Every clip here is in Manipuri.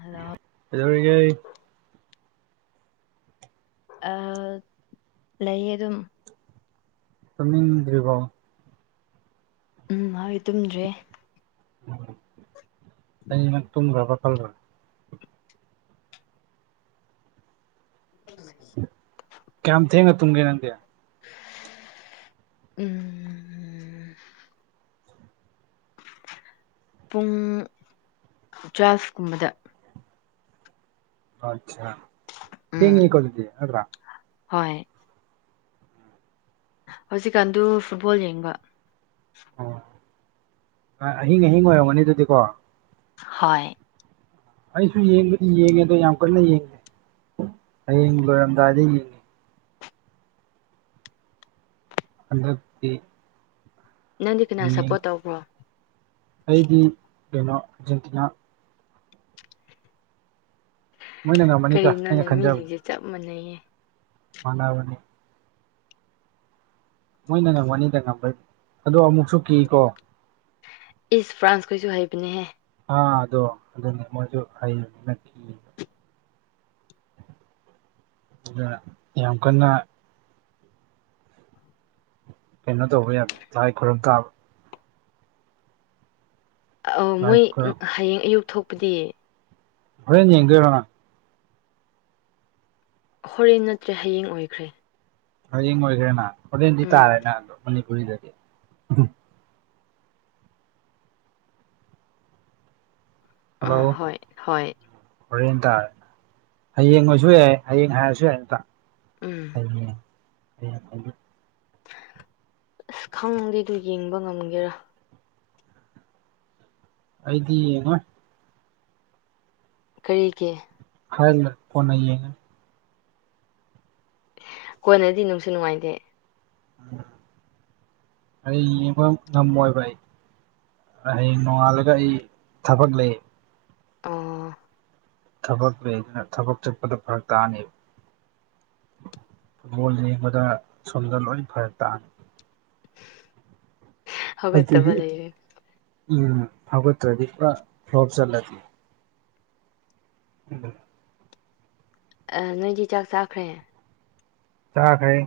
ꯍꯜꯂꯣ ꯑꯗꯨꯗꯔꯒ ꯑ ꯂꯩꯌꯦ ꯑꯗꯨꯝ ꯀꯃꯤꯗ꯭ꯔꯤꯚꯣ ꯎꯝ ꯃꯥꯗꯤ ꯇꯨꯝꯗ꯭ꯔꯦ ꯎ ꯑꯩꯅ ꯇꯨꯝꯈ꯭ꯔꯕ ꯈꯜ꯭ꯔꯥ ꯀꯌꯥꯝ ꯊꯦꯡꯒ ꯇꯨꯨꯡꯒꯦ ꯅꯗꯌꯥ ꯎꯝ ꯄꯨꯡ ꯖ꯭ꯋꯥꯐꯀꯨꯝꯕꯗ ꯑꯆꯥ ꯌꯦ ꯎꯝ ꯍ ꯀꯂꯗꯦ ꯑꯗꯨꯗ꯭ꯔꯥ ꯍꯣꯏ ꯍꯧꯖꯤꯛꯀꯥꯟꯗꯨ ꯐꯨꯠꯕꯣꯜ ꯌꯦꯡꯕ ꯑꯣ ꯑꯍꯤꯡ ꯑꯍꯤꯡ ꯑꯣꯏꯔꯝꯒꯅꯤ ꯑꯗꯨꯗꯤꯀꯣ ꯍꯣꯏ ꯑꯩꯁꯨ ꯌꯦꯡꯉꯦꯗꯣ ꯌꯥꯝ ꯀꯟꯅ ꯌꯦꯡꯉꯦ ꯍꯌꯦꯡ ꯂꯣꯏꯔꯝꯗꯥꯏꯗ ꯌꯦꯡꯉꯤ ꯑꯟꯗꯦ ꯅꯪꯗꯤ ꯀꯅꯥ ꯁꯞꯄꯣꯔꯠ ꯇꯧꯕ꯭ꯔꯣ ꯑꯩꯗꯤ ꯀꯩꯅꯣ ꯑꯔꯖꯦꯟꯇꯤꯅꯥ ꯃꯣꯏꯅ ꯉꯝꯃꯅꯤꯗ ꯀꯔꯤꯅꯣꯅꯦ ꯃꯤꯁꯤꯡꯁꯦ ꯆꯞ ꯃꯥꯟꯅꯩꯌꯦ ꯃꯅꯥꯕꯅꯤ ꯃꯣꯏꯅ ꯉꯝꯃꯅꯤꯗ ꯉꯝꯕꯩ ꯑꯗꯣ ꯑꯃꯨꯛꯁꯨ ꯀꯤꯀꯣ ꯏꯁ ꯐ꯭ꯔꯥꯟꯁꯈꯩꯁꯨ ꯍꯥꯏꯕꯅꯦꯍꯦ ꯑ ꯑꯗꯣ ꯑꯗꯨꯗꯤ ꯃꯖ ꯍꯥꯏꯌꯨ ꯑ ꯌꯥꯝ ꯀꯟꯅ ꯀꯩꯅꯣ ꯇꯧꯕ ꯌꯥꯅꯤꯦ ꯂꯥꯏ ꯈꯨꯔꯨꯝ ꯇꯥꯕ ꯑ ꯂꯥꯏ ꯃꯣꯏ ꯈꯨꯔꯝ ꯍꯌꯦꯡ ꯑꯌꯨꯛ ꯊꯣꯛꯄꯗꯤ ꯑ ꯌꯦ ꯀꯦꯅꯥ ꯍꯣꯔꯦꯟ ꯅꯠꯇ꯭ꯔꯦ ꯍꯌꯦꯡ ꯑꯣꯏꯈ꯭ꯔꯦ ꯍꯌꯦꯡ ꯑꯣꯏꯒꯦꯔꯦ ꯅ ꯍꯣꯔꯦꯟꯗꯤ ꯎꯝ ꯇꯥꯔꯦ ꯅꯗꯣ ꯃꯅꯤꯄꯨꯔꯤꯗꯗꯤ ꯑ ꯍꯜꯂꯣ ꯍꯣꯏ ꯍꯣꯏ ꯍꯣꯔꯦꯟ ꯇꯥꯔꯦꯅ ꯍꯌꯦꯡ ꯑꯣꯏꯁꯨ ꯌꯥꯏ ꯍꯌꯦꯡ ꯍꯥꯏꯔꯁꯨ ꯌꯥꯏ ꯑꯗ ꯎꯝ ꯍꯥꯏ ꯑꯁ ꯈꯪꯗꯤꯦꯗꯨ ꯌꯦꯡꯕ ꯉꯝꯒꯦꯔꯥ ꯑꯩꯗꯤꯅ ꯀꯔꯤꯒꯤꯦ ꯍꯥꯏ ꯂ ꯐꯅꯦ ꯀꯣꯟꯅꯗꯤ ꯅꯨꯡꯁꯨ ꯅꯨꯡꯉꯥꯏꯇꯦ ꯎꯝ ꯑ ꯏ ꯉꯃꯣꯏꯥꯏ ꯍꯌꯦꯡ ꯅꯣꯡꯉꯥꯜꯂꯒ ꯑꯩ ꯊꯕꯛ ꯂꯩ ꯑꯣ ꯊꯕꯛꯅ ꯊꯕꯛ ꯆꯠꯄꯗ ꯐꯔꯛ ꯇꯥꯅꯤ ꯐꯨꯠꯕꯣꯜ ꯌꯦꯡꯕꯗ ꯁꯣꯝꯗ ꯂꯣꯏ ꯐꯔꯦ ꯇꯥꯅꯤ ꯍꯒꯣꯏ ꯑꯗꯨꯒꯤ ꯇꯕꯂ ꯏꯦ ꯎꯝ ꯍꯧꯒꯠꯇ꯭ꯔꯗꯤ ꯄꯨꯔꯥ ꯐꯣꯞ ꯆꯠꯂꯗꯤ ꯎꯗ ꯑ ꯅꯣꯏꯗꯤ ꯆꯥꯛ ꯆꯥꯈ꯭ꯔꯦ ꯆꯥ ꯈꯩ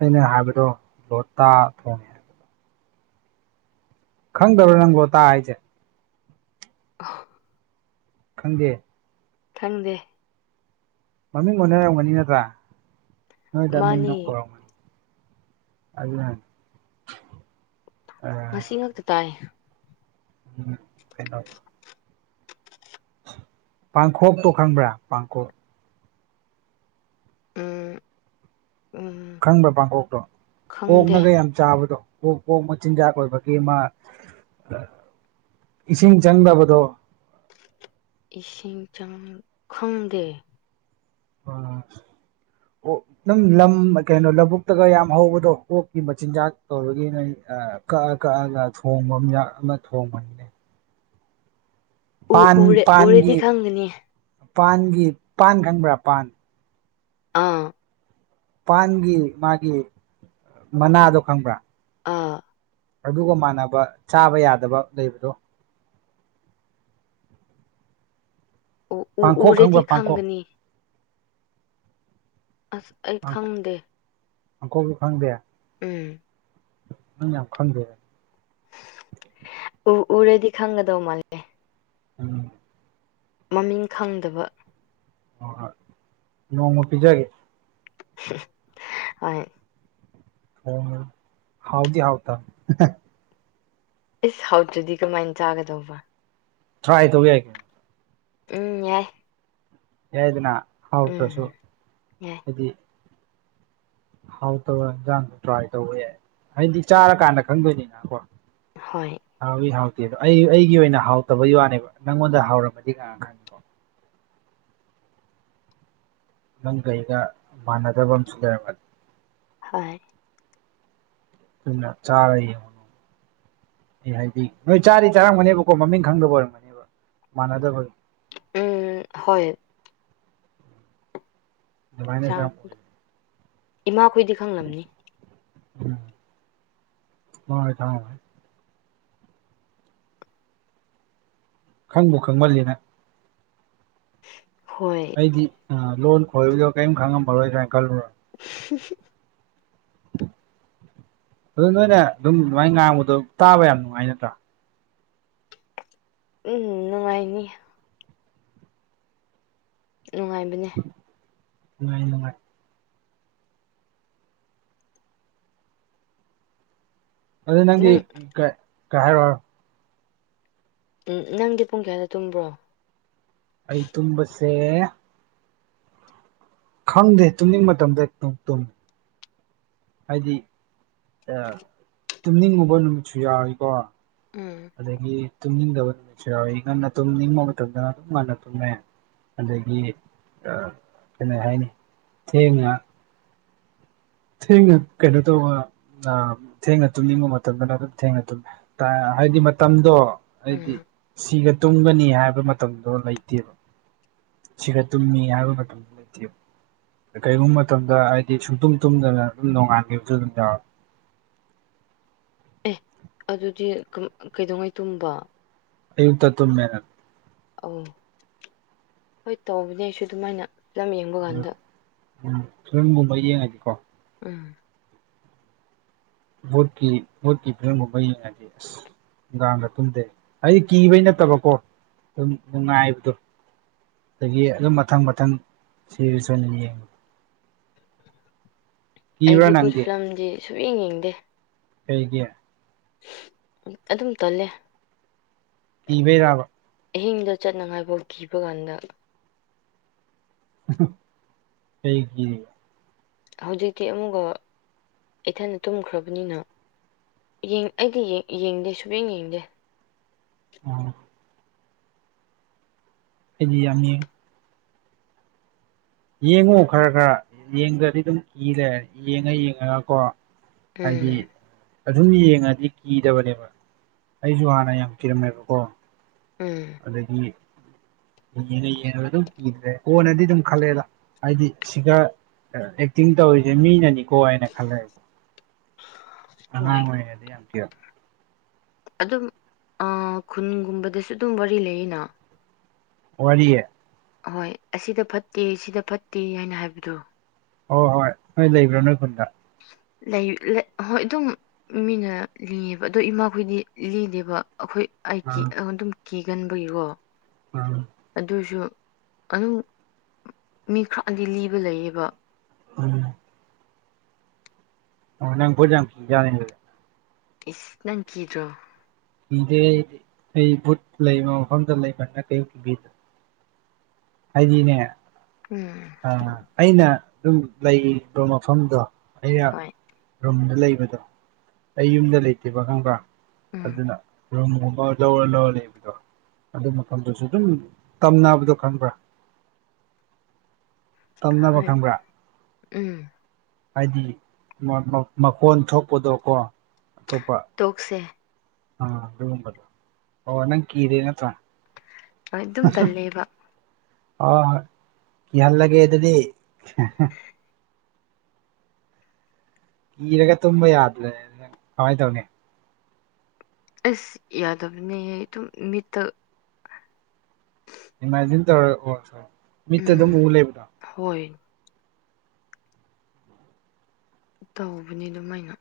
ꯑꯩꯅ ꯍꯥꯏꯕꯗꯣ ꯂꯣꯇꯥ ꯊꯣꯡꯉꯦ ꯍꯥꯏꯕꯗꯣ ꯈꯪꯗꯧꯔ ꯅꯪꯒꯣ ꯇ ꯍꯥꯏꯁꯦ ꯑ ꯈꯪꯗꯦ ꯊꯪꯗꯦ ꯃꯃꯤꯡ ꯑꯣꯏꯅꯔꯝꯒꯅꯤ ꯅꯠꯇ꯭ꯔꯥ ꯅꯣꯏꯗꯃꯤꯡꯅ ꯃꯥꯅꯤ ꯀꯧꯔꯝꯒꯅꯤ ꯑꯗꯨꯅ ꯉꯁꯤ ꯉꯛꯇ ꯇꯥꯏ ꯎꯝ ꯀꯩꯅꯩꯅ ꯄꯥꯡꯈꯣꯛꯇꯣ ꯈꯪꯕ꯭ꯔꯥ ꯄꯥꯡꯈꯣꯛꯞ ꯎꯝ ꯎꯝ ꯈꯪꯕ ꯄꯥꯡꯀꯣꯛꯇꯣ ꯈꯪꯗꯦ ꯀꯛꯅꯒ ꯌꯥꯝ ꯆꯥꯕꯗꯣ ꯀ ꯀꯣꯛꯣꯛ ꯃꯆꯤꯟꯖꯥꯛ ꯀ ꯑꯣꯏꯕꯃ ꯏꯁꯤꯡ ꯆꯪꯗꯕꯗꯣ ꯏꯁꯤꯡ ꯆꯥꯎ ꯈꯪꯗꯦ ꯑ ꯑꯣ ꯑꯗꯨꯝ ꯂꯝ ꯀꯩꯅꯣ ꯂꯧꯕꯨꯛꯇꯒ ꯌꯥꯝ ꯍꯧꯕꯗꯣ ꯑꯣꯛꯀꯤ ꯃꯆꯤꯟꯖꯥꯛ ꯇꯧꯔꯒꯤ ꯑ ꯀꯛꯑ ꯀꯛꯑꯒ ꯊꯣꯡꯕ ꯃ ꯑꯃ ꯊꯣꯡꯕꯅꯤꯅꯦ ꯎ ꯄꯥꯟ ꯎꯔꯦ ꯎꯔꯗꯤ ꯄꯥꯟꯒꯤ ꯈꯪꯒꯅꯤ ꯄꯥꯟꯒꯤ ꯄꯥꯟ ꯈꯪꯕ꯭ꯔꯥ ꯄꯥꯟ ꯑꯥ ꯄꯥꯟꯒꯤ ꯃꯥꯒꯤ ꯃꯅꯥꯗꯣ ꯈꯪꯕ꯭ꯔꯥ ꯑꯥ ꯑꯗꯨꯒ ꯃꯥꯟꯅꯕ ꯆꯥꯕ ꯌꯥꯗꯕ ꯂꯩꯕꯗꯣ ꯎ ꯎ ꯄꯥꯡꯈꯣꯛ ꯎꯔꯗꯤ ꯈꯪꯕ꯭ꯔ ꯄꯥꯡꯈꯣꯛ ꯈꯪꯒꯅꯤ ꯑꯁ ꯑꯩ ꯈꯪꯗꯦ ꯑꯪꯀꯣꯏꯁꯨ ꯈꯪꯗꯦ ꯎꯝ ꯌꯥꯝ ꯈꯒ ꯎꯔꯗꯤ ꯈꯪꯒꯗꯧ ꯃꯥꯜꯂꯦ ꯎꯝ ꯃꯃꯤꯡ ꯈꯪꯗꯕ ꯍ ꯃꯣꯡꯃ ꯄꯤꯖꯒꯦ ꯍ ꯑꯣ ꯍꯥꯎꯗꯤ ꯍꯥꯎ ꯇ ꯏꯁ ꯍꯥꯎꯠꯇꯨꯗꯤ ꯀꯃꯥꯏꯅ ꯆꯥꯒꯗꯧꯕ ꯊꯥꯏ ꯇꯧꯒꯦ ꯀꯌꯥ ꯎꯝ ꯋꯥ ꯌꯥꯏꯗꯅ ꯍꯥꯎꯇ꯭ꯔꯁꯨ ꯌꯥꯏ ꯍꯥꯏꯗꯤ ꯍꯥꯎ ꯇꯧꯔ ꯌꯦꯟꯁꯥꯡꯗ ꯇ꯭ꯔꯥꯏ ꯇꯧꯕꯋ ꯌꯥꯏ ꯍꯥꯏꯗꯤ ꯆꯥꯔꯀꯥꯟꯗ ꯈꯪꯗꯣꯏꯅꯤꯅꯀꯣ ꯍꯣꯏ ꯍꯥꯎ ꯍꯥꯎ ꯑꯩ ꯑꯩꯒꯤ ꯑꯣꯏꯅ ꯍꯥꯎꯇꯕ ꯋꯥꯅꯦꯕ ꯅꯪꯉꯣꯟꯗ ꯍꯥꯎꯔꯃꯗꯤ ꯀ ꯈꯪꯉꯦꯀꯣ ꯅꯪ ꯀꯩꯒ ꯃꯥꯟꯅꯗꯕ ꯑꯃꯁꯨ ꯂꯩꯔꯝꯃꯅꯤ ꯍꯣꯏ ꯎ ꯆꯥ ꯑꯦ ꯍꯥꯏꯗꯤ ꯅꯣꯏ ꯆꯥꯗꯤ ꯆꯥꯔꯝꯒꯅꯦꯕꯀꯣ ꯃꯃꯤꯡ ꯈꯪꯗꯕ ꯑꯣꯏꯔꯝꯒꯅꯦꯕ ꯃꯥꯟꯅꯗꯕ ꯎꯝ ꯍꯣꯏ ꯆꯥ ꯃꯥꯏꯅꯦꯁ ꯏꯃꯥꯈꯣꯏꯗꯤ ꯈꯪꯂꯝꯅꯤ ꯎꯝ ꯍꯣꯏ ꯊ ꯈꯪꯕꯨ ꯈꯪꯃꯜꯜꯂꯤꯅ ꯍꯣꯏ ꯑꯩꯗꯤ ꯂꯣꯟ ꯈꯣꯏꯕꯗꯣ ꯀꯔꯤꯝ ꯈꯪꯉꯝꯃꯔꯣꯏꯗ꯭ꯔꯥꯅ ꯈꯜꯂꯨꯔ [unintelligible] ꯑꯗꯨ ꯅꯣꯏꯅ ꯑꯗꯨꯝ ꯑꯗꯨꯃꯥꯏꯅ ꯉꯥꯡꯕꯗꯣ ꯇꯥꯕ ꯌꯥꯝ ꯅꯨꯡꯉꯥꯏ ꯅꯠꯇ꯭ꯔꯥ ꯎꯝ ꯅꯨꯡꯉꯥꯏꯅꯤ ꯅꯨꯡꯉꯥꯏꯕꯅꯦ ꯑꯉꯥꯏ ꯑꯗꯨ ꯅꯪꯗꯤ ꯅꯪ ꯀ ꯍꯥꯏꯔ ꯎꯝ ꯅꯪꯗꯤ ꯄꯨꯡ ꯀꯌꯥꯗ ꯇꯨꯝꯕ꯭ꯔꯣ ꯑꯩ ꯇꯕꯁꯦ ꯈꯪꯗꯦ ꯇꯨꯝꯅꯤꯡ ꯃꯇꯝꯗ ꯇꯨꯝꯃꯤ ꯍꯥꯏꯗꯤ ꯇꯨꯝꯅꯤꯡꯕꯨꯕ ꯅꯨꯃꯤꯠꯁꯨ ꯌꯥꯎꯤꯀꯣ ꯎꯝ ꯑꯗꯨꯗꯒꯤ ꯇꯨꯝꯅꯤꯡꯗꯕ ꯅꯨꯃꯤ ꯑꯩ ꯉꯟꯅ ꯇꯨꯝꯅꯤꯡꯕ ꯃꯇꯝꯗ ꯑꯗꯨꯝ ꯉꯟꯅ ꯇꯨꯝꯃꯦ ꯑꯗꯒꯤ ꯀꯩꯅ ꯍꯥꯏꯅꯤ ꯆꯦꯡꯅ ꯊꯦꯡ ꯀꯩꯅꯩꯅꯣ ꯇ ꯑ ꯊꯦꯡꯅ ꯇꯨꯝꯅꯤꯡꯕ ꯃꯇꯝꯗꯅ ꯑꯗꯨꯝ ꯊꯦꯡꯅ ꯇꯨꯝꯃꯤ ꯍꯥꯏꯗꯤ ꯃꯇꯝꯗꯣ ꯑꯩꯗꯤ ꯎꯝ ꯁꯤꯒ ꯇꯨꯝꯒꯅꯤ ꯍꯥꯏꯕ ꯃꯇꯝꯗꯣ ꯂꯩꯇꯦꯕ ꯁꯤꯒꯠꯇꯨꯝꯃꯤ ꯍꯥꯏꯕ ꯃꯇꯝ ꯂꯩꯇꯦꯕ ꯀꯔꯤꯒꯨꯝꯕ ꯃꯇꯝꯗ ꯍꯥꯏꯗꯤ ꯁꯨꯡꯇꯨꯝ ꯇꯨꯝꯗꯅ ꯑꯗꯨꯝ ꯅꯣꯡꯉꯥꯟꯈꯤꯕꯕꯁꯨ ꯑꯗꯨꯝ ꯌꯥꯎ ꯑꯦ ꯑꯗꯨꯗꯤ ꯀꯩꯗꯧꯉꯩ ꯇꯨꯝꯕ ꯑꯨꯛꯇ ꯇꯃꯦꯅ ꯑ ꯍꯣꯏ ꯇꯧꯕꯅꯦ ꯑꯩꯁꯨ ꯑꯗꯨꯃꯥꯏꯅ ꯐꯤꯂꯝ ꯌꯦꯡꯕ ꯎꯝ ꯀꯥꯟꯗ ꯎꯝ ꯐꯤꯂꯝꯒꯨꯝꯕ ꯌꯦꯡꯉꯁꯤꯀꯣ ꯎꯝ ꯀꯤꯀꯤ ꯐꯔꯝꯕꯕꯗꯤ ꯅꯨꯡꯗꯥꯥꯡꯗ ꯇꯨꯝꯗꯦ ꯍꯥꯏꯗꯤ ꯀꯤꯕꯩ ꯅꯠꯇꯕꯀꯣ ꯑꯗꯨꯝ ꯅꯨꯡꯉꯥꯏꯕꯗꯣ ꯑꯗꯒꯤ ꯑꯗꯨꯝ ꯃꯊꯪ ꯃꯊꯪ ꯁꯤꯔꯁꯨꯅꯤ ꯌꯦꯡꯉ ꯀꯤꯕ꯭ꯔꯥ ꯑꯩꯗꯤ ꯐꯨꯠ ꯐꯤꯂꯝꯗꯤ ꯁꯨꯡ ꯌꯦꯡ ꯌꯦꯡꯗꯦ ꯍꯩꯒꯦ ꯑꯗꯨꯝ ꯇꯣꯜꯂꯦ ꯀꯕꯩ ꯌꯥꯕ ꯑꯍꯤꯡꯗ ꯆꯠꯅꯉꯥꯏꯐꯥꯎ ꯀꯤꯕ ꯀꯥꯟꯗ ꯀꯩꯒꯤ ꯍꯧꯖꯤꯛꯇꯤ ꯑꯃꯨꯛꯒ ꯏꯊꯅ ꯇꯨꯝꯈ꯭ꯔꯕꯅꯤꯅ ꯑꯩꯗꯤ ꯌꯦꯡꯗꯦ ꯁꯨꯕꯡ ꯌꯦꯡꯗꯦ ꯎꯝ ꯑꯩꯗꯤ ꯌꯥꯝ ꯌꯦꯡꯉꯨ ꯈꯔ ꯈꯔ ꯌꯦꯡꯗ꯭ꯔꯗꯤ ꯑꯗꯨꯝ ꯀꯤꯔꯦ ꯌꯦꯡꯉ ꯌꯦꯡꯉꯒ ꯀꯣ ꯎꯝ ꯑꯗꯨꯝ ꯌꯦꯡꯉꯗꯤ ꯀꯤꯗꯕꯅꯦꯕ ꯑꯩꯁꯨ ꯍꯥꯟꯅ ꯌꯥꯝ ꯀꯤꯔꯝꯃꯦꯕꯀꯣ ꯎꯝ ꯑꯗꯗꯒꯤ ꯌꯦꯡꯉ ꯌꯦꯡꯉꯒ ꯑꯗꯨꯝ ꯀꯤꯗ꯭ꯔꯦ ꯀꯣꯟꯅꯗꯤ ꯑꯗꯨꯝ ꯈꯜꯂꯦꯗ ꯍꯥꯏꯗꯤ ꯁꯤꯒ ꯑꯦꯛꯇꯤꯡ ꯇꯧꯔꯤꯁꯦ ꯃꯤꯅꯅꯤꯀꯣ ꯍꯥꯏꯅ ꯈꯜꯂꯦꯕ [unintelligible] ꯍꯣꯏ ꯑꯉꯗꯤ ꯌꯥꯝ ꯑꯗꯨꯝ ꯈꯨꯟꯒꯨꯝꯕꯗꯁꯨ ꯑꯗꯨꯝ ꯋꯥꯔꯤ ꯂꯩꯌꯦꯅ ꯋꯥꯔꯤꯦ ꯍꯣꯏ ꯑꯁꯤꯗ ꯐꯠꯇꯦ ꯑꯁꯤꯗ ꯐꯠꯇꯦ ꯍꯥꯏꯅ ꯍꯥꯏꯕꯗꯣ ꯍꯣꯏ ꯍꯣꯏ ꯅꯣꯏ ꯂꯩꯕ꯭ꯔꯥ ꯅꯣꯏ ꯈꯨꯟꯗ ꯂꯩ ꯍꯣꯏ ꯑꯗꯨꯝ ꯃꯤꯅ ꯂꯤꯌꯦꯕ ꯑꯣ ꯏꯃꯥꯈꯣꯏꯗꯤ ꯂꯤꯗꯦꯕ ꯑꯩꯈꯣꯏ ꯑꯩ ꯑꯥ ꯑꯗꯨꯝ ꯀꯤꯒꯟꯕꯒꯤꯀꯣ ꯑꯥ ꯑꯗꯨꯁꯨ ꯑꯗꯨꯝ ꯃꯤ ꯈꯔꯗꯤ ꯂꯤꯕ ꯂꯩꯌꯦꯕ ꯎꯝ ꯅꯪ ꯄꯨꯖ ꯌꯥ ꯏ ꯅꯪ ꯀꯤꯗ꯭ꯔꯣ ꯀꯗꯦ ꯑꯩ ꯑꯩ ꯕꯨꯠ ꯂꯩꯕ ꯃꯐꯝꯗ ꯂꯩꯕꯅꯤꯅ ꯀꯩꯤꯕꯤꯗ ꯍꯥꯏꯗꯤꯅꯦ ꯎꯝ ꯑ ꯑꯩꯅ ꯑꯗꯨꯝ ꯂꯩꯕ ꯃꯐꯝꯗꯣ ꯑꯩꯅ ꯍꯣꯏ ꯑꯗꯨꯝ ꯂꯩꯕꯗꯣ ꯑꯩ ꯌꯨꯝꯗ ꯂꯩꯇꯦꯕ ꯈꯪꯕ꯭ꯔꯥ ꯎꯝ ꯑꯗꯨꯅ ꯖꯔ ꯅ ꯂꯩꯕꯗꯣ ꯑꯗꯨ ꯃꯐꯝꯗꯨꯁꯨ ꯑꯗꯨꯝ ꯇꯝꯅꯕꯗꯣ ꯈꯪꯕ꯭ꯔꯥ ꯇꯝꯅꯕ ꯍ ꯈꯪꯕ꯭ꯔꯥ ꯎꯝ ꯍꯥꯏꯗꯤ ꯃꯈꯣꯟ ꯊꯣꯛꯄꯗꯣꯀꯣ ꯇꯣꯛꯁꯦ ꯑ ꯑꯗꯨꯨꯝꯗ ꯑꯣꯅꯪ ꯀꯤꯔꯅ ꯊ ꯑꯗꯨ ꯑꯗꯨꯝ ꯇꯜꯂꯤꯦꯕ ꯑ ꯀ ꯍꯜ ꯂꯒꯦ ꯑꯗꯨꯗꯤ ꯀꯤꯔꯒ ꯇꯨꯝꯕ ꯌꯥꯗ꯭ꯔꯦ ꯑꯗꯨꯪ ꯀꯃꯥꯏꯅ ꯇꯧꯅꯤ ꯑꯁ ꯌꯥꯗꯕꯅꯤ ꯑꯗꯨ ꯃꯤꯠꯇ ꯏꯃꯖꯤꯤꯟ ꯇꯧꯔ ꯃꯤꯠꯇ ꯑꯗꯨꯝ ꯎ ꯎꯝ ꯂꯩꯕꯗꯣ ꯍꯣꯏ ꯇꯧꯕꯅꯤ ꯑꯗꯨꯃꯥꯏꯅ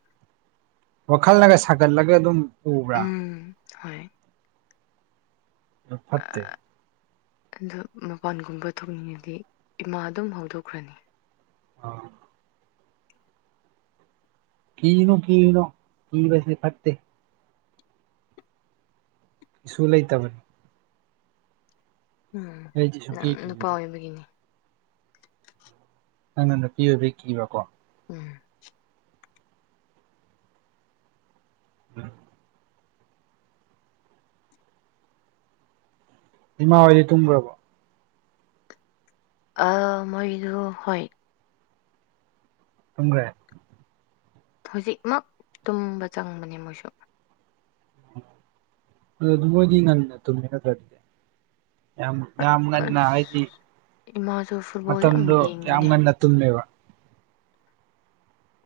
ꯋꯥꯈꯜꯂꯒ ꯁꯥꯒꯠꯂꯒ ꯑꯗꯨꯝ ꯎꯕ꯭ꯔꯥ ꯍ ꯐꯠꯇꯦ ꯑꯗꯣ ꯃꯄꯥꯟꯒꯨꯝꯕ ꯊꯣꯛꯅꯤꯡꯉꯗꯤ ꯏꯃꯥ ꯑꯗꯨꯝ ꯍꯧꯗꯣꯛꯈ꯭ꯔꯅꯤ ꯑꯥ ꯀꯤꯅꯨ ꯀꯅꯣ ꯀꯁꯅꯤ ꯐꯠꯇꯦ ꯁꯨꯨ ꯂꯩ ꯇꯕꯅꯤ ꯎꯝ ꯑꯩꯗꯤ ꯅꯪ ꯁꯨꯡꯀꯤ ꯅꯨꯄꯥ ꯀꯤꯕꯤꯗꯦ ꯑꯣꯏꯕꯒꯤꯅꯤ ꯅ ꯅ ꯅ ꯄꯤꯕ ꯄ ꯀꯤꯕꯀꯣ ꯎꯝ ꯎꯝ ꯏꯃꯥ ꯍꯣꯏꯗꯤ ꯇꯨꯝꯈ꯭ꯔꯕꯣ ꯑ ꯃꯣꯏꯗꯨ ꯍꯣꯏ ꯊ꯭ꯔꯦ ꯍꯧꯖꯤꯛꯃꯛ ꯇꯨꯝꯕ ꯆꯪꯕꯅꯦ ꯃꯣꯏꯁꯨ ꯑꯗꯨꯄꯗꯤ ꯉ ꯇꯃꯤꯅ ꯀꯦ ꯌꯥꯝ ꯌꯥꯝ ꯑꯁ ꯍꯥꯏꯗꯤ ꯏꯃꯥꯁꯨ ꯐꯨꯠꯕꯣꯜ ꯌꯥꯝ ꯃꯇꯝꯗꯣ ꯌꯥꯝ ꯌꯦꯡꯕꯅꯦ ꯉꯟꯅ ꯇꯨꯝꯃꯦꯕ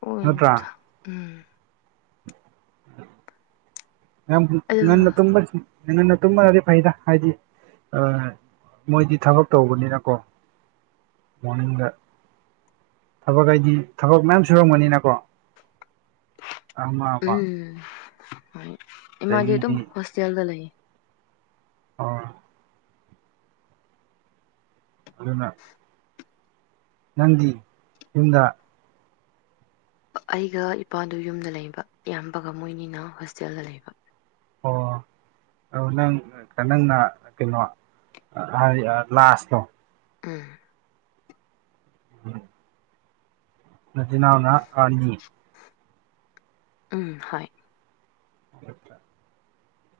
ꯑꯣ ꯅꯠꯇ꯭ꯔꯥ ꯏꯇ ꯎꯝ ꯌꯥꯝ ꯑꯗꯨ ꯉꯟꯅ ꯇꯨꯝ ꯉꯟꯅ ꯇꯨꯝꯕꯗꯗꯤ ꯐꯩꯗ ꯍꯥꯏꯗꯤ ꯃꯣꯏꯗꯤ ꯊꯕꯛ ꯇꯧꯕꯅꯤꯅꯀꯣ ꯃꯣꯔꯅꯤꯡꯗ ꯊꯕꯛ ꯍꯥꯏꯗꯤ ꯊꯕꯛ ꯃꯌꯥꯝ ꯁꯨꯔꯝꯒꯅꯤꯅꯀꯣ ꯑꯃ ꯑꯃ ꯎꯝ ꯍ ꯏꯃꯗꯤ ꯑꯗꯨꯣ ꯑꯗꯒꯤꯗꯤ ꯍꯣꯁꯇꯦꯜꯗ ꯂꯩꯒꯦ ꯑꯥ ꯑꯗꯨꯅ ꯅꯟꯗꯤ ꯌꯨꯝꯗ ꯑꯩꯒ ꯏꯄꯥꯗꯨ ꯌꯨꯝꯗ ꯂꯩꯕ ꯏꯌꯥꯝꯕꯒ ꯃꯣꯏꯅꯤꯅ ꯍꯣꯁꯇꯦꯜꯗ ꯂꯩꯕ ꯑꯣ ꯑ ꯅꯪ ꯅꯪꯅ ꯀꯩꯅꯣ ꯂꯥꯁꯇꯣ ꯎꯝ ꯎꯝ ꯅꯗꯅꯥꯅ ꯑꯥꯅꯤꯤ ꯎꯝ ꯍ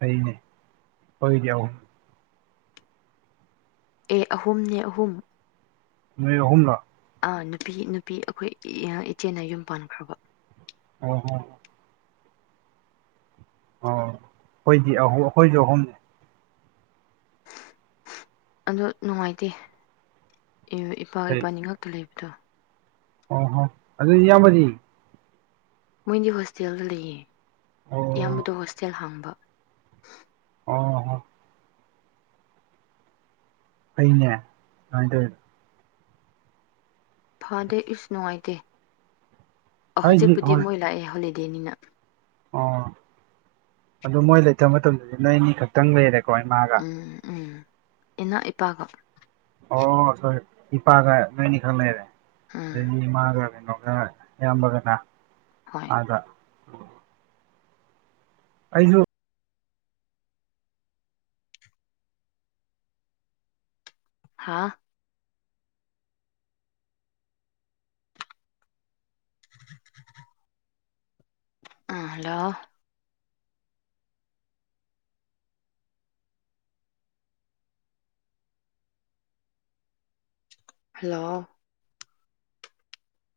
ꯑꯅꯦ ꯍꯔ ꯌꯥꯎꯨ ꯑꯦ ꯑꯍꯨꯝꯅꯦ ꯑꯍꯨꯝ ꯃꯍꯨꯝꯂ ꯑ ꯅꯨꯄꯤ ꯅꯨꯄꯤ ꯑꯩꯈꯣꯏ ꯏꯆꯦꯅ ꯌꯨꯝ ꯄꯥꯟꯈ꯭ꯔꯕ ꯑ ꯍ ꯑꯣ ꯑꯩꯈꯣꯏꯗꯤ ꯑ ꯑꯩꯈꯣꯏꯁꯨ ꯑꯍꯨꯝꯅꯦ ꯑꯗꯣ ꯅꯨꯡꯉꯥꯏꯇꯦ ꯏꯄꯥ ꯀꯔꯤ ꯏꯄꯥꯅꯤ ꯉꯛꯇ ꯂꯩꯕꯗꯣ ꯑꯣ ꯍꯣ ꯑꯗ ꯌꯦꯌꯥ ꯄꯗꯤ ꯃꯣꯏꯗꯤ ꯍꯣꯁꯇꯦꯜꯗ ꯂꯩꯌꯦ ꯏꯌꯥꯝꯕꯗꯣ ꯑꯣ ꯍꯣꯁꯇꯦꯜ ꯍꯥꯡꯕ ꯑꯣ ꯑꯅꯦ ꯑꯇ ꯐꯗꯦ ꯏꯁ ꯅꯨꯡꯉꯥꯏꯇꯦ ꯑꯩꯗꯤ ꯍꯧꯖꯤꯛꯄꯨꯗꯤ ꯍꯣꯏ ꯃꯣꯏ ꯂꯥꯛꯑꯦ ꯍꯣꯜꯂꯤ ꯗꯦꯅꯤꯅ ꯑꯣ ꯑꯗꯨ ꯃꯣꯏ ꯂꯩꯇꯕ ꯃꯇꯝꯗ ꯅꯣꯏ ꯑꯅꯤ ꯈꯛꯇꯪ ꯂꯩꯔꯦꯒꯦ ꯀꯣꯏ ꯃꯥꯒ ꯎꯝ ꯎꯝ ꯏꯅꯥ ꯏꯄꯥꯒ ꯑꯣ ꯁꯣꯏ ꯏꯄꯥꯒ ꯅꯣꯏꯅꯤ ꯈꯔ ꯂꯩꯔꯦ ꯎꯝ ꯑꯩ ꯏꯃꯥꯒ ꯌꯥꯕꯅ ꯍꯣꯏ ꯑꯗ ꯑꯩꯁꯨ ꯍꯥꯥ ꯑꯥ ꯍꯂꯣ ꯍꯜꯂꯣ